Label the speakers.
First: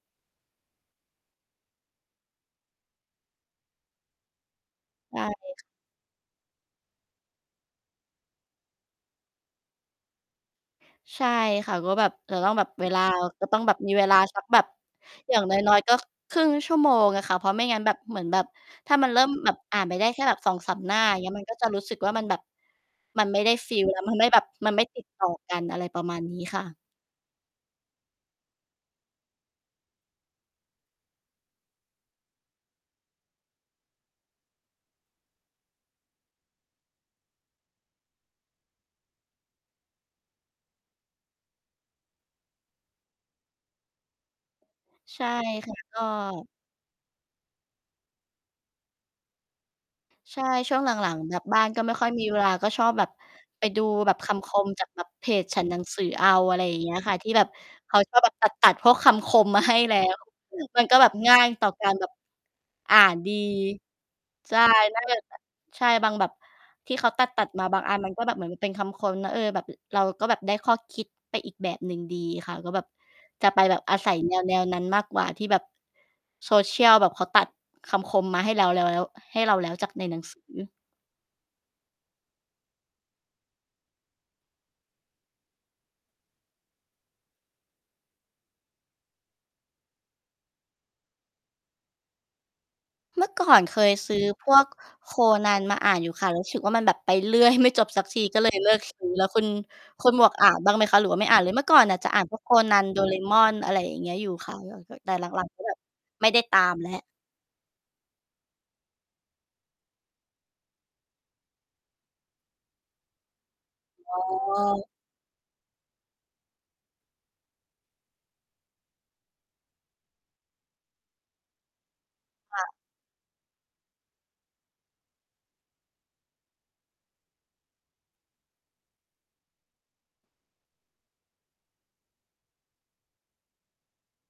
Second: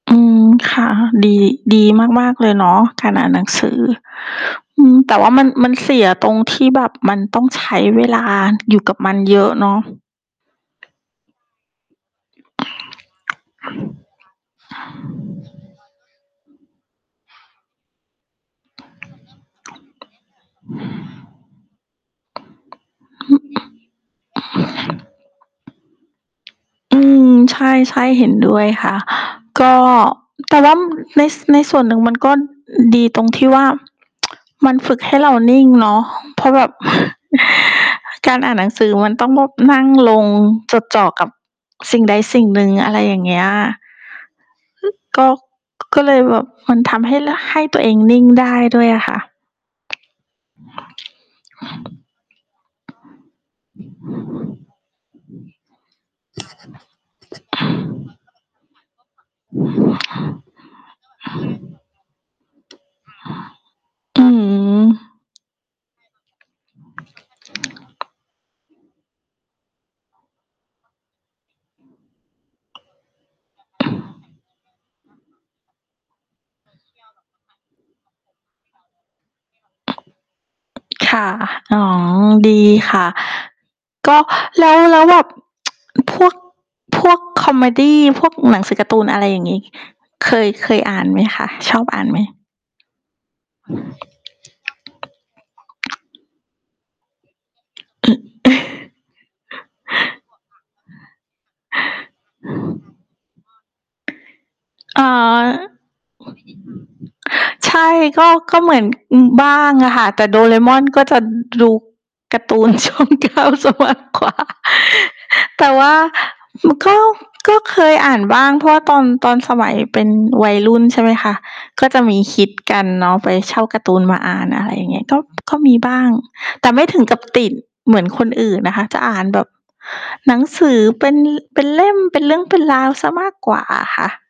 Speaker 1: อืม ค่ะ ดี ดีมาก ๆ เลยเนาะ การอ่านหนังสือ อืม แต
Speaker 2: ใช
Speaker 1: ่ว่ามัน
Speaker 2: ่
Speaker 1: มันเสียตรงที่แบบมันต้องใช้เวลาอยู่กับมันเยอะเนาะ
Speaker 2: ใช่ค่ะ ก็แบบ จะต้องแบบเวลา ก็ต้องแบบมีเวลาสักแบบอย่าง น้อย ๆ ก็ ค 0.5 ชั่วโมงอะค่ะ เพราะไม่งั้นแบบ เหมือนแบบถ้ามันเริ่มแบบอ่านไปได้แค่แบบ 2-3 หน้า อย่างเงี้ย มันก็จะรู้สึกว่ามันแบบ มันไม่ได้ ฟีล แล้วมันแบบ มันไม่ติดต่อกัน อะไรประมาณนี้ค่ะ
Speaker 1: อืม ใช่ ๆ เห็นด้วยค่ะ ก็ แต่ว่าใน ในส่วนหนึ่งมันก็ดีตรงที่ว่า มันฝึกให้เรานิ่งเนาะ เพราะแบบ การอ่านหนังสือมันต้องนั่งลง จดจ่อกับสิ่งใดสิ่งหนึ่ง อะไรอย่างเงี้ย
Speaker 2: ใ
Speaker 1: ก
Speaker 2: ช่
Speaker 1: ็
Speaker 2: ค่ะ ก
Speaker 1: ก็
Speaker 2: ็
Speaker 1: เลยแบบมันทำให้ ล ให้ตัวเองนิ่งได้ด้วยอะค่ะ
Speaker 2: ใช่ ช่วงหลัง ๆ แบบบ้านก็ไม่ค่อย มีเวลา ก็ชอบแบบไปดูแบบคำคมจากเพจฉันหนังสือเอา อะไรอย่างเงี้ยอะค่ะ ที่แบบเขาจะแบบตัด ๆ พวกคำคมมาให้ แล้ว มันก็แบบง่ายต่อการ แบบ อ่านดี
Speaker 1: อื
Speaker 2: ใช่
Speaker 1: ม
Speaker 2: ก็เลยแบบ ใช่ บางแบบที่เขาตัด ๆ มาบางอัน มันก็แบบเหมือนเป็นคำคมเนาะ เออ แบบ เราก็แบบได้ข้อคิดไปอีกแบบหนึ่งดีค่ะ ก็แบบจะไปแบบอาศัย แนว ๆ นั้นมากกว่า ที่แบบ social แบบเขาตัดคำคมมาให้แล้ว แล้ว ให้เราแล้วจากในหนังสือ
Speaker 1: ค่ะ อ๋อ ดีค่ะ ก็ แล้ว แล้วแบบ พวก พวกคอเมดี พวกหนังสือการ์ตูน อะไรอย่างงี้ เคย เคยอ่านไหมคะ ชอบอ่านไหม?
Speaker 2: เมื่อก่อนเคยซื้อ พวกโคนันมาอ่านอยู่ค่ะ รู้สึกว่ามันแบบไปเรื่อยไม่จบสักที ก็ เลยเลิกซื้อแล้วคุณ คุณหมวกอ่านบ้างไหมคะ หรือว่าไม่ อ่านเลย? เมื่อก่อนจะอ่านพวกโคนัน โดรา เอมอน อะไรอย่างเงี้ยอยู่ค่ะ
Speaker 1: อ่
Speaker 2: แ
Speaker 1: า
Speaker 2: ต่หลัง ๆ ก็แบบไม่ได้ตามแล้ว
Speaker 1: ใช่ ก็ ก็ ม เหมือนบ้างอะค่ะ แต่โดราเอมอนก็จะ ดูการ์ตูน ช่อง 9 เสียมาก
Speaker 2: อ๋
Speaker 1: กว่า
Speaker 2: อ
Speaker 1: แต่ว่า ก็ ก็เคยอ่านบ้าง เพราะว่าตอน ตอนสมัยเป็นวัยรุ่น ใช่ไหมคะ ก็จะมีฮิต
Speaker 2: ค่ะ
Speaker 1: กันเนาะไปเช่าการ์ตูนมาอ่าน อะไรอย่างเงี้ย ก็ ก็มีบ้าง แต่ไม่ถึงกับติดเหมือนคนอื่นนะคะ จะอ่านแบบหนังสือเป็น เป็นเล่ม เป็นเรื่องเป็นราวเสียมากกว่าอะค่ะ